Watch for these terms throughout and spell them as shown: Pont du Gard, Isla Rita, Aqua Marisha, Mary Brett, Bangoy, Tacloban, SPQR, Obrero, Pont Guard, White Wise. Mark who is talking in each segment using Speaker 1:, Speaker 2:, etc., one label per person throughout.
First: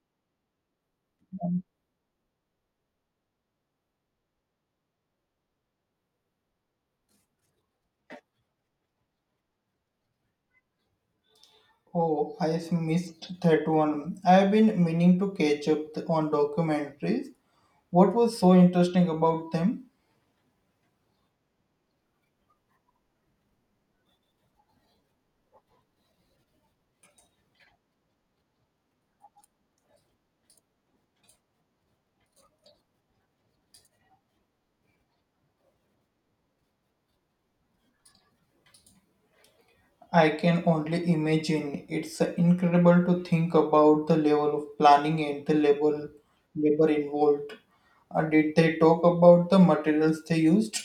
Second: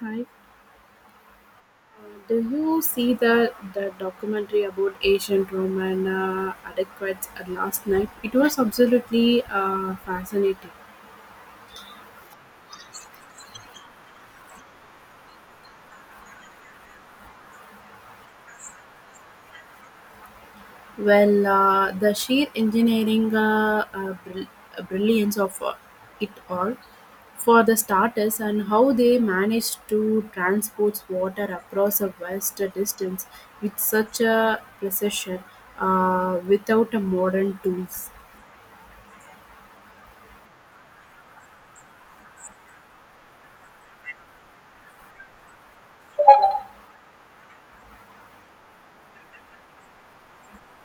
Speaker 1: Hi. Do you see the documentary about ancient Roman adequates last night? It was absolutely fascinating.
Speaker 2: Oh, I have missed that one. I have been meaning to catch up on documentaries. What was so interesting about them?
Speaker 1: Well, the sheer engineering brilliance of it all, for the starters, and how they managed to transport water across a vast distance with such a precision without a modern tools.
Speaker 2: I can only imagine. It's incredible to think about the level of planning and the level labor involved. Did they talk about the materials they used?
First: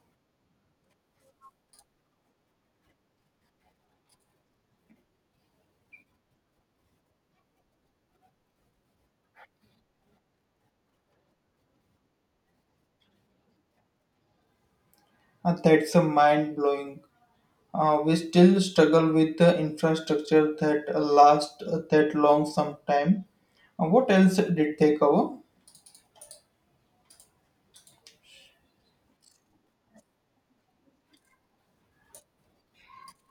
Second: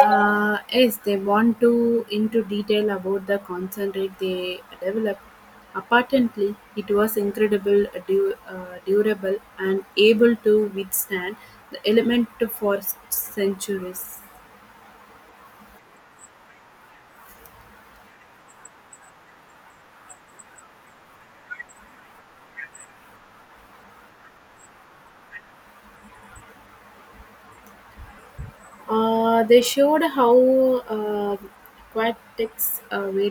Speaker 1: Yes, they want to into detail about the concentrate they developed. Apparently, it was incredible, durable, and able to withstand the element for centuries.
Speaker 2: That's a mind blowing. We still struggle with the infrastructure that lasts that long sometime. What else did they cover?
Speaker 1: They showed how uh, aquatics were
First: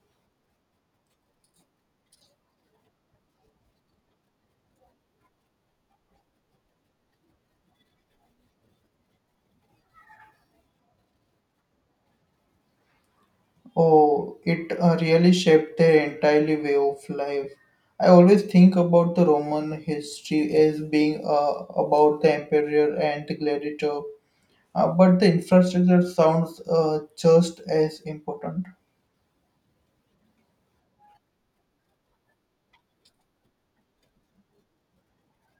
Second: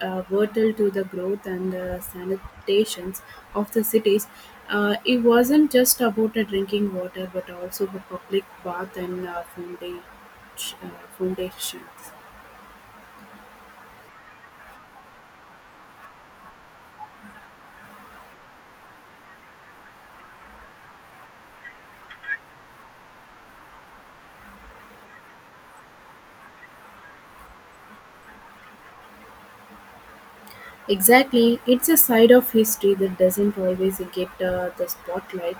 Speaker 1: vital to the growth and sanitations of the cities. It wasn't just about drinking water, but also the public bath and uh, foundations.
Speaker 2: Oh, it really shaped their entire way of life. I always think about the Roman history as being about the emperor and the gladiator, but the infrastructure sounds just as important.
Speaker 1: Exactly, it's a side of history that doesn't always get the spotlight,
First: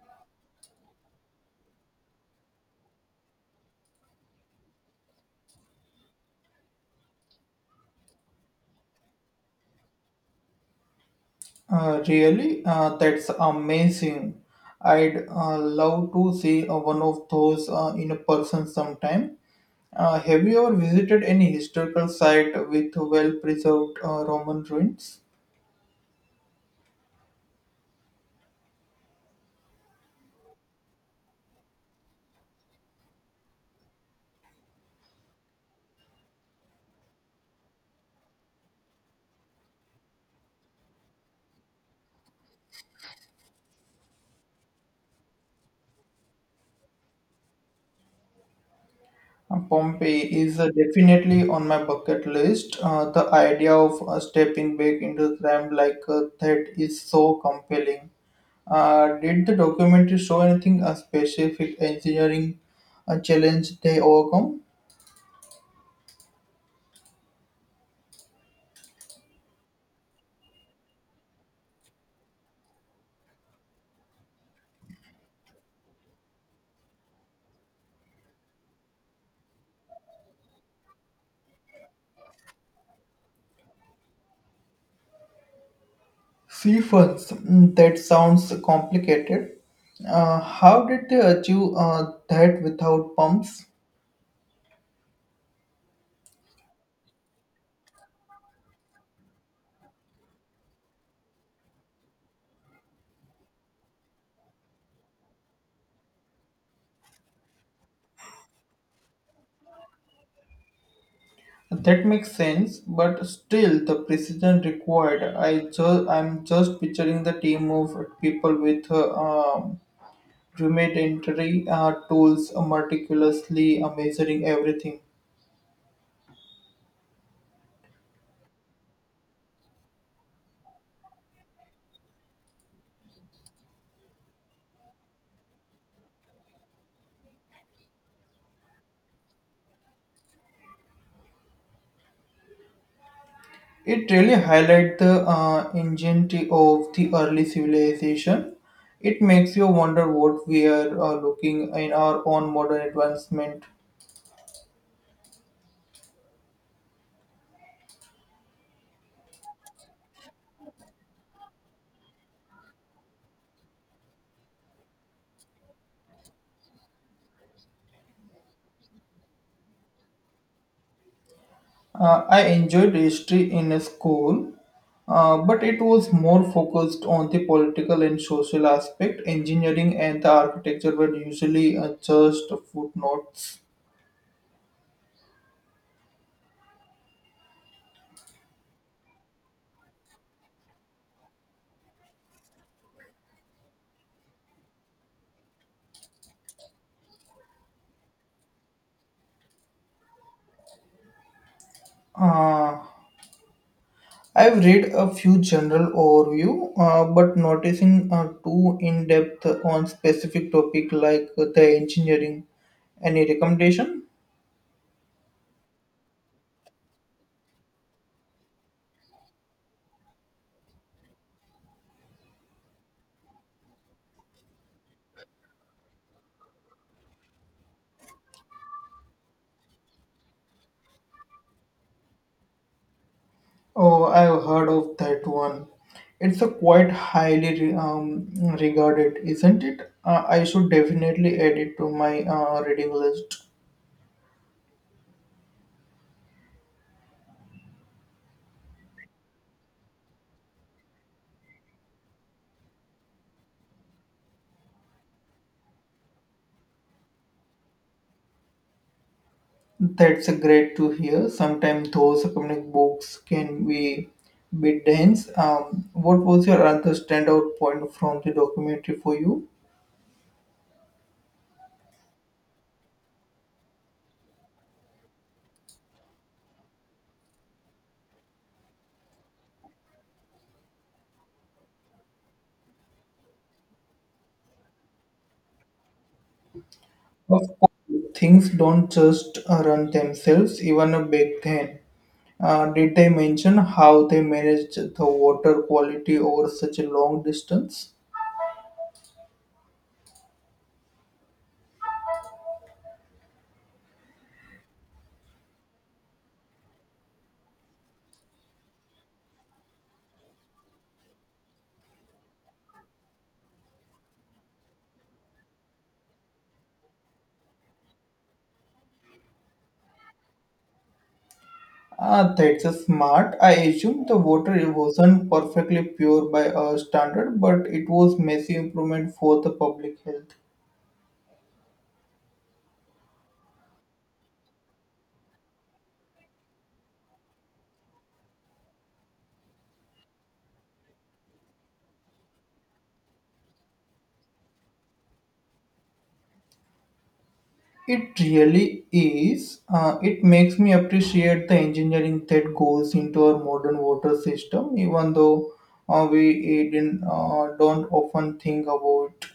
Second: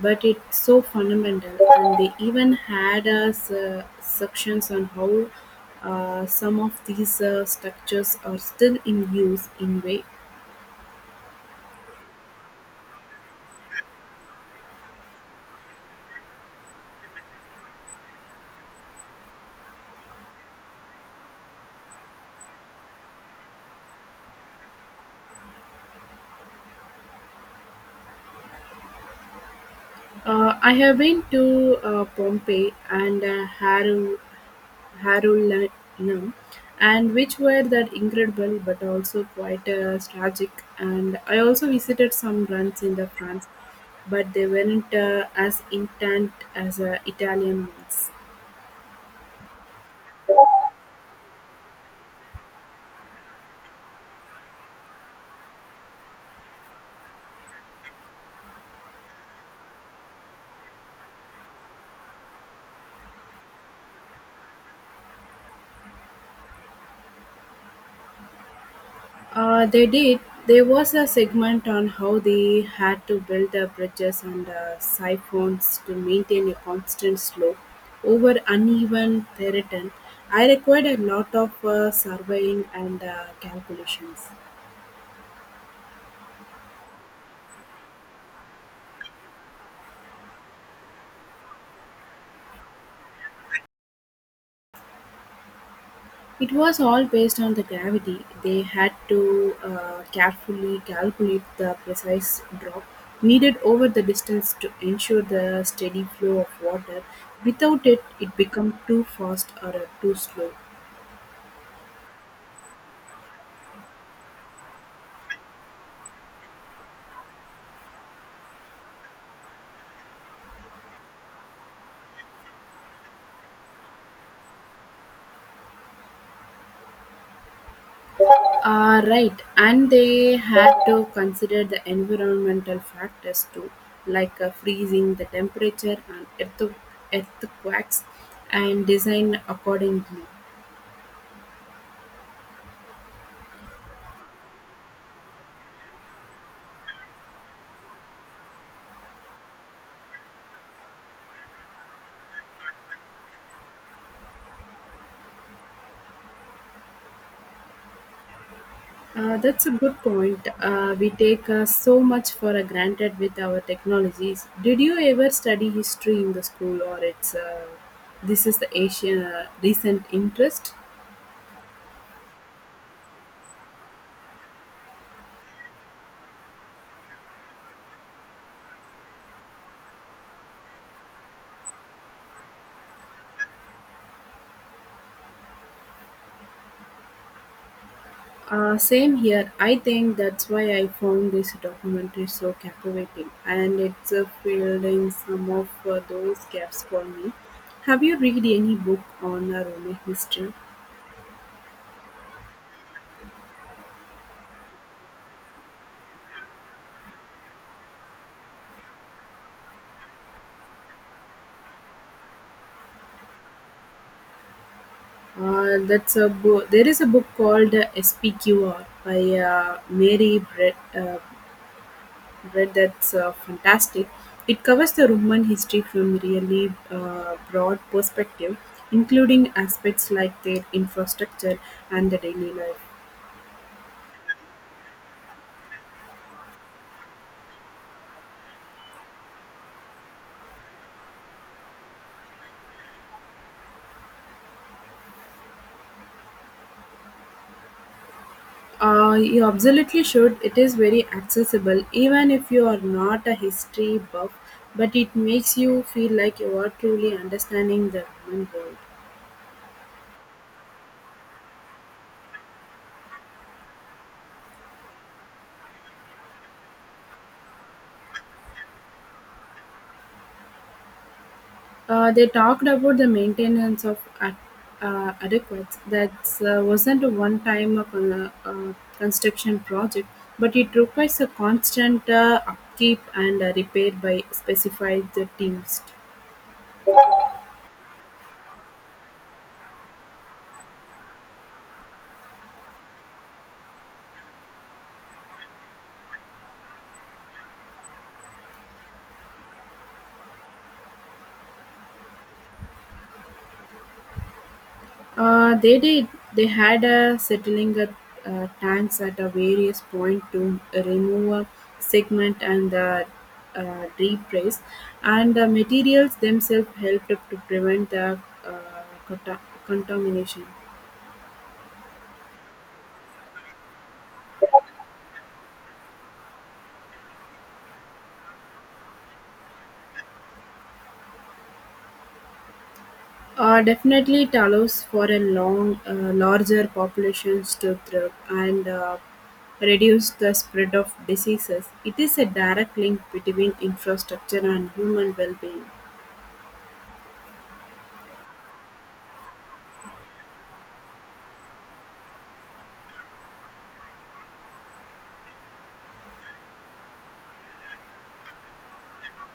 Speaker 1: but it's so fundamental. And they even had sections on how some of these structures are still in use in way.
Speaker 2: Really? That's amazing. I'd love to see one of those in a person sometime. Have you ever visited any historical site with well preserved Roman ruins?
Speaker 1: I have been to Pompeii and Harrow Harulnam, and which were that incredible but also quite tragic. And I also visited some runs in the France, but they weren't as intense as Italian ones.
Speaker 2: Pompeii is definitely on my bucket list. The idea of stepping back into crime like that is so compelling. Did the documentary show anything a specific engineering challenge they overcome?
Speaker 1: They did. There was a segment on how they had to build the bridges and siphons to maintain a constant slope over uneven terrain. I required a lot of surveying and calculations.
Speaker 2: See first, that sounds complicated. How did they achieve that without pumps?
Speaker 1: It was all based on the gravity; they had to carefully calculate the precise drop needed over the distance to ensure the steady flow of water. Without it, it became too fast or too slow.
Speaker 2: That makes sense, but still the precision required. I'm just picturing the team of people with rudimentary tools meticulously measuring everything.
Speaker 1: Ah, right, and they had to consider the environmental factors too, like freezing, the temperature, and earthquakes, and design accordingly.
Speaker 2: It really highlights the ingenuity of the early civilization. It makes you wonder what we are looking in our own modern advancement.
Speaker 1: That's a good point. We take so much for granted with our technologies. Did you ever study history in the school, or it's this is the Asian recent interest?
Speaker 2: I enjoyed history in school, but it was more focused on the political and social aspect. Engineering and the architecture were usually just footnotes.
Speaker 1: Same here. I think that's why I found this documentary so captivating, and it's filled in some of those gaps for me. Have you read any book on Roman history?
Speaker 2: Uh, I've read a few general overview, but noticing too in depth on specific topic like the engineering. Any recommendation?
Speaker 1: That's a book. There is a book called SPQR by Mary Brett. Brett that's fantastic. It covers the Roman history from really broad perspective, including aspects like their infrastructure and the daily life.
Speaker 2: Oh, I've heard of that one. It's a quite highly regarded, isn't it? I should definitely add it to my reading list.
Speaker 1: You absolutely should. It is very accessible, even if you are not a history buff. But it makes you feel like you are truly understanding the Roman world.
Speaker 2: That's a great to hear. Sometimes those academic books can be a bit dense. What was your other standout point from the documentary for you?
Speaker 1: They talked about the maintenance of adequates. That wasn't a one time of a, construction project, but it requires a constant upkeep and repair by specified the teams.
Speaker 2: Of course, things don't just run themselves, even a big thing. Did they mention how they managed the water quality over such a long distance?
Speaker 1: They did. They had a settling tanks at a various point to remove a segment and the replace, and the materials themselves helped to prevent the uh, conta- contamination.
Speaker 2: Ah, that's a smart. I assume the water wasn't perfectly pure by our standard, but it was massive improvement for the public health.
Speaker 1: Definitely, it allows for a long, larger populations to thrive and reduce the spread of diseases. It is a direct link between infrastructure and human well-being.
Speaker 2: It really is. It makes me appreciate the engineering that goes into our modern water system, even though we didn't, don't often think about it.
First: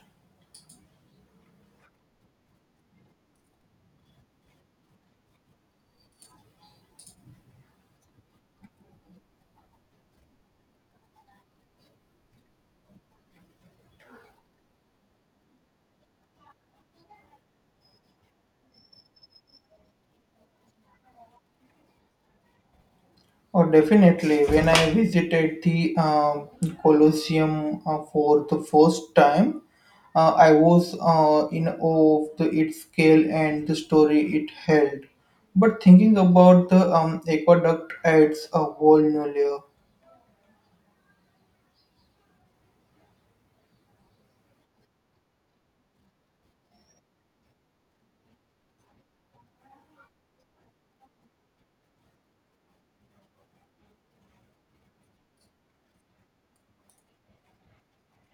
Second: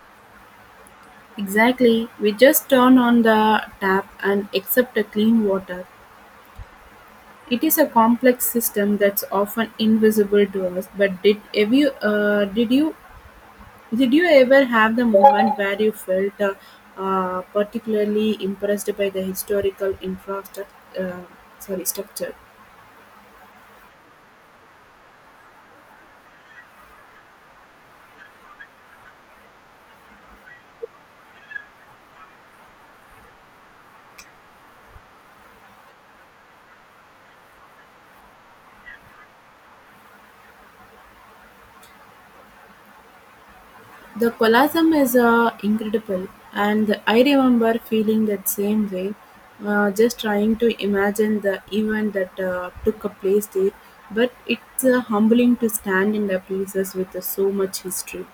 Speaker 1: Exactly, we just turn on the tap and accept a clean water. It is a complex system that's often invisible to us. But did have you, did you Did you ever have the moment where you felt particularly impressed by the historical infrastructure? Uh, Sorry, structure.
Speaker 2: Oh, definitely. When I visited the Colosseum for the first time, I was in awe of the, its scale and the story it held. But thinking about the aqueduct adds a whole new layer.
Speaker 1: The Colosseum is incredible, and I remember feeling that same way. Just trying to imagine the event that took a place there, but it's humbling to stand in the places with so much history.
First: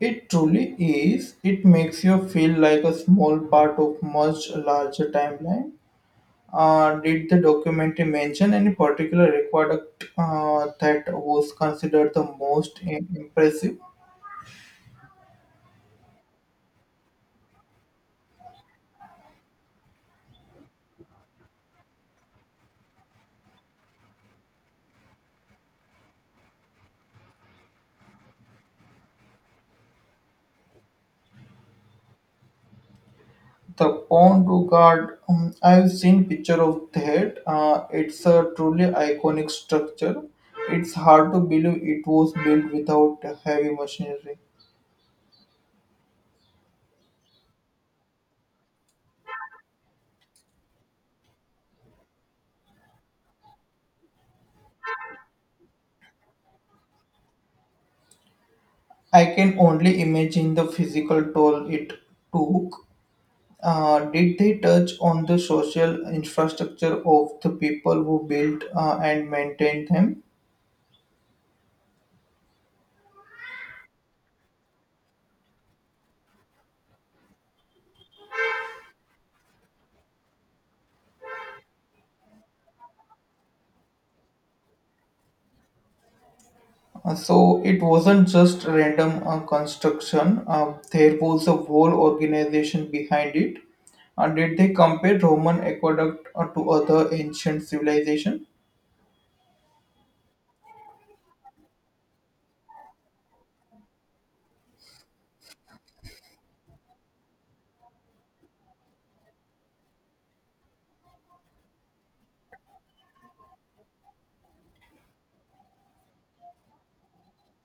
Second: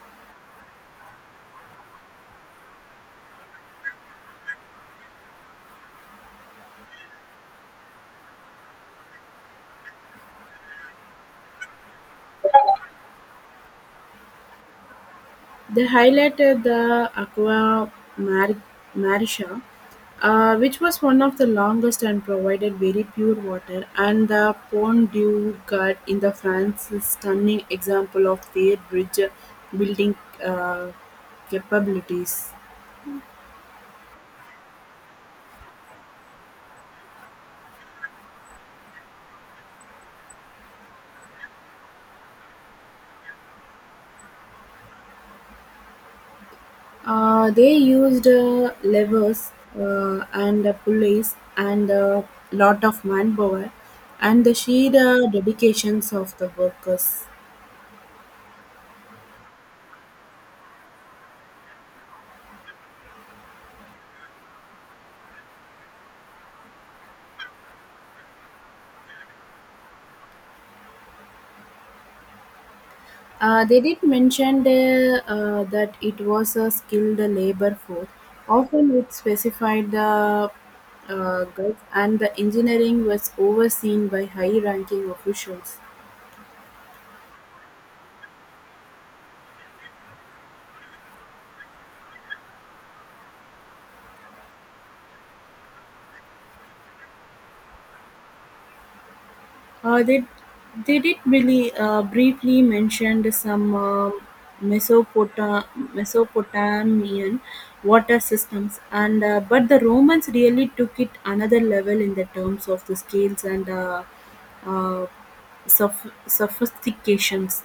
Speaker 2: It truly is. It makes you feel like a small part of much larger timeline. Did the documentary mention any particular aqueduct that was considered the most impressive?
Speaker 1: They highlighted the Aqua Mar- Marisha, which was one of the longest and provided very pure water, and the Pont du Gard in the France is stunning example of their bridge building uh, capabilities.
Speaker 2: The Pont Guard, I've seen picture of that. It's a truly iconic structure. It's hard to believe it was built without heavy machinery.
Speaker 1: They used levers and pulleys and a lot of manpower and the sheer dedications of the workers.
Speaker 2: I can only imagine the physical toll it took. Did they touch on the social infrastructure of the people who built and maintained them?
Speaker 1: They did mention that it was a skilled labor force, often it specified the goods, and the engineering was overseen by high ranking officials.
Speaker 2: So it wasn't just random construction, there was a whole organization behind it. Did they compare Roman aqueduct to other ancient civilization?
Speaker 1: Uh, they, they did really briefly mentioned some Mesopota- Mesopotamian water systems, and but the Romans really took it another level in the terms of the scales and uh, sophistications.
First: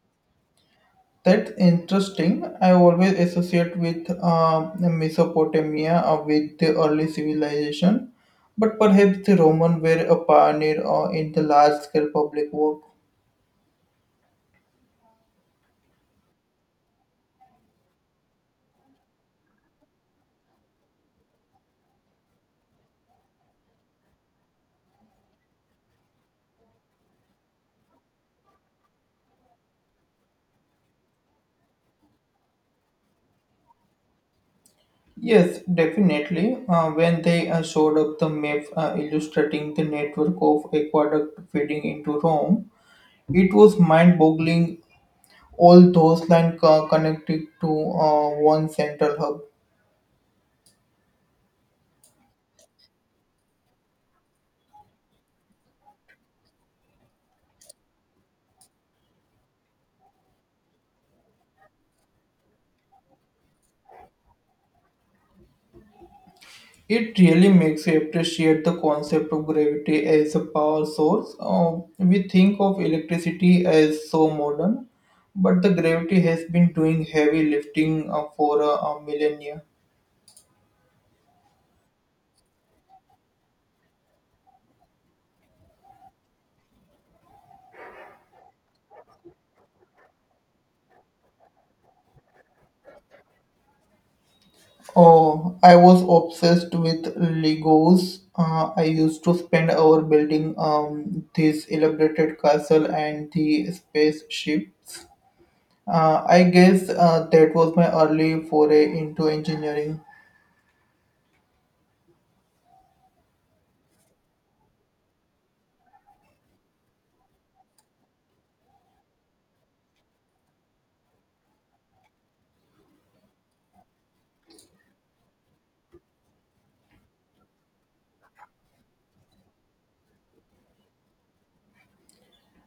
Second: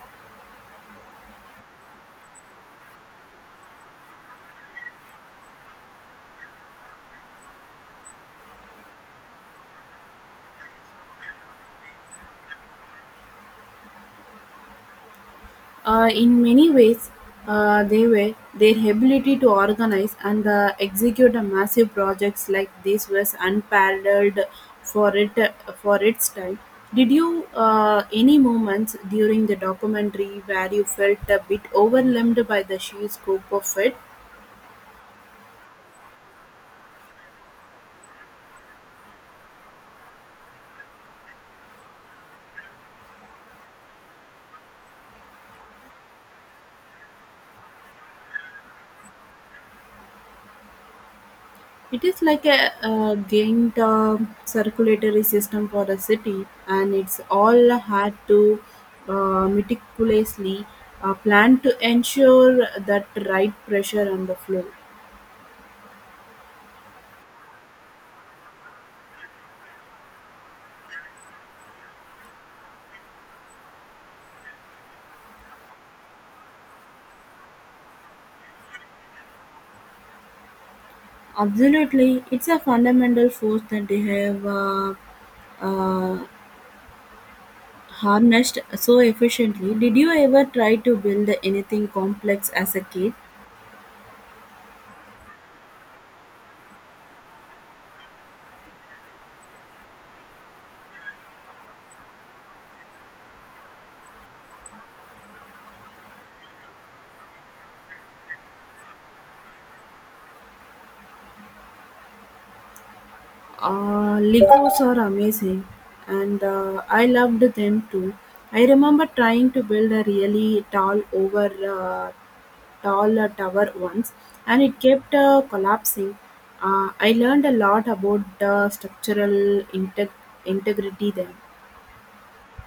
Speaker 2: That's interesting. I always associate with Mesopotamia with the early civilization, but perhaps the Roman were a pioneer in the large-scale public work.
Speaker 1: In many ways, they were their ability to organize and execute a massive projects like this was unparalleled for it for its time. Did you any moments during the documentary where you felt a bit overwhelmed by the sheer scope of it?
Speaker 2: Yes, definitely. When they showed up the map illustrating the network of aqueduct feeding into Rome, it was mind-boggling. All those lines connected to one central hub.
Speaker 1: It is like a, gained circulatory system for a city, and it's all had to meticulously plan to ensure that right pressure on the flow.
Speaker 2: It really makes you appreciate the concept of gravity as a power source. We think of electricity as so modern, but the gravity has been doing heavy lifting for a millennia.
Speaker 1: Absolutely, it's a fundamental force that they have uh, harnessed so efficiently. Did you ever try to build anything complex as a kid?
Speaker 2: Oh, I was obsessed with Legos. I used to spend hours building this elaborated castle and the spaceships. I guess that was my early foray into engineering.
Speaker 1: Legos are amazing, and I loved them too. I remember trying to build a really uh, tall tower once, and it kept collapsing. I learned a lot about structural integ- integrity then.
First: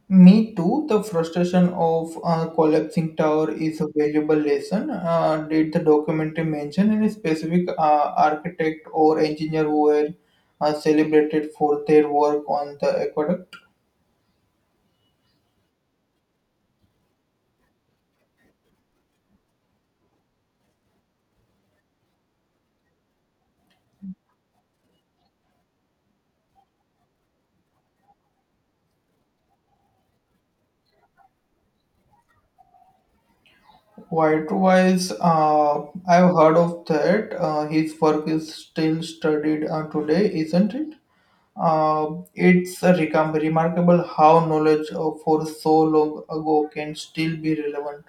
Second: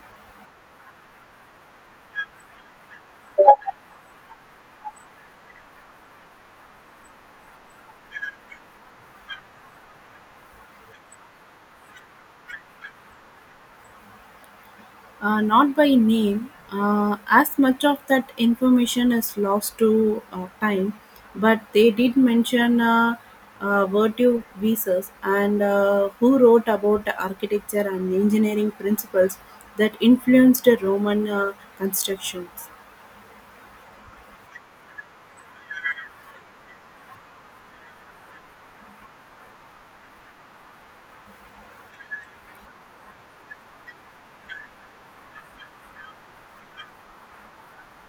Speaker 2: Me too. The frustration of collapsing tower is a valuable lesson. Did the documentary mention any specific architect or engineer who were celebrated for their work on the aqueduct?
Speaker 1: Not by name, as much of that information is lost to time, but they did mention virtue visas and who wrote about architecture and engineering principles that influenced Roman constructions.
Speaker 2: White Wise, I've heard of that. His work is still studied today, isn't it? It's a remarkable how knowledge for so long ago can still be relevant.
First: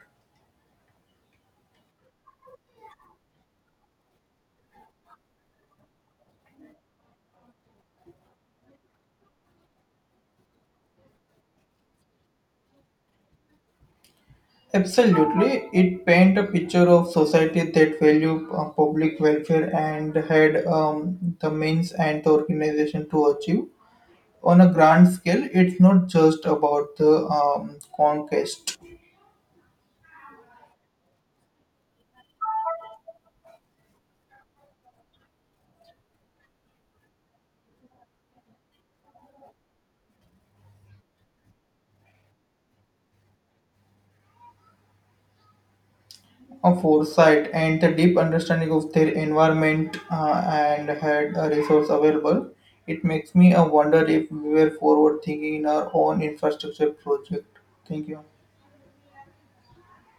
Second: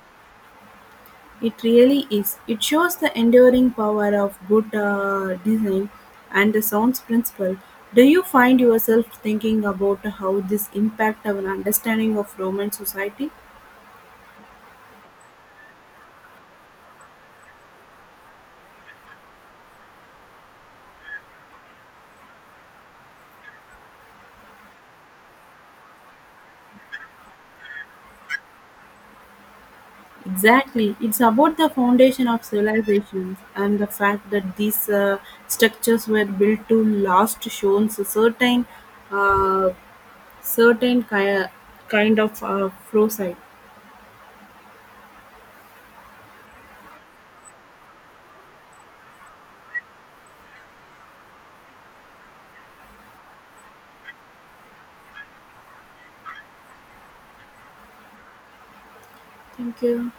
Speaker 1: It really is. It shows the enduring power of good design and the sounds principle. Do you find yourself thinking about how this impact our understanding of Roman society?
Speaker 2: Absolutely, it paint a picture of society that value public welfare and had the means and the organization to achieve. On a grand scale, it's not just about the conquest.
Speaker 1: Exactly. It's about the foundation of civilizations and the fact that these structures were built to last shows a certain, uh, certain ki- kind of foresight.
Speaker 2: Of foresight and the deep understanding of their environment and had a resource available, it makes me wonder if we were forward thinking in our own infrastructure project. Thank you.
Speaker 1: Thank you.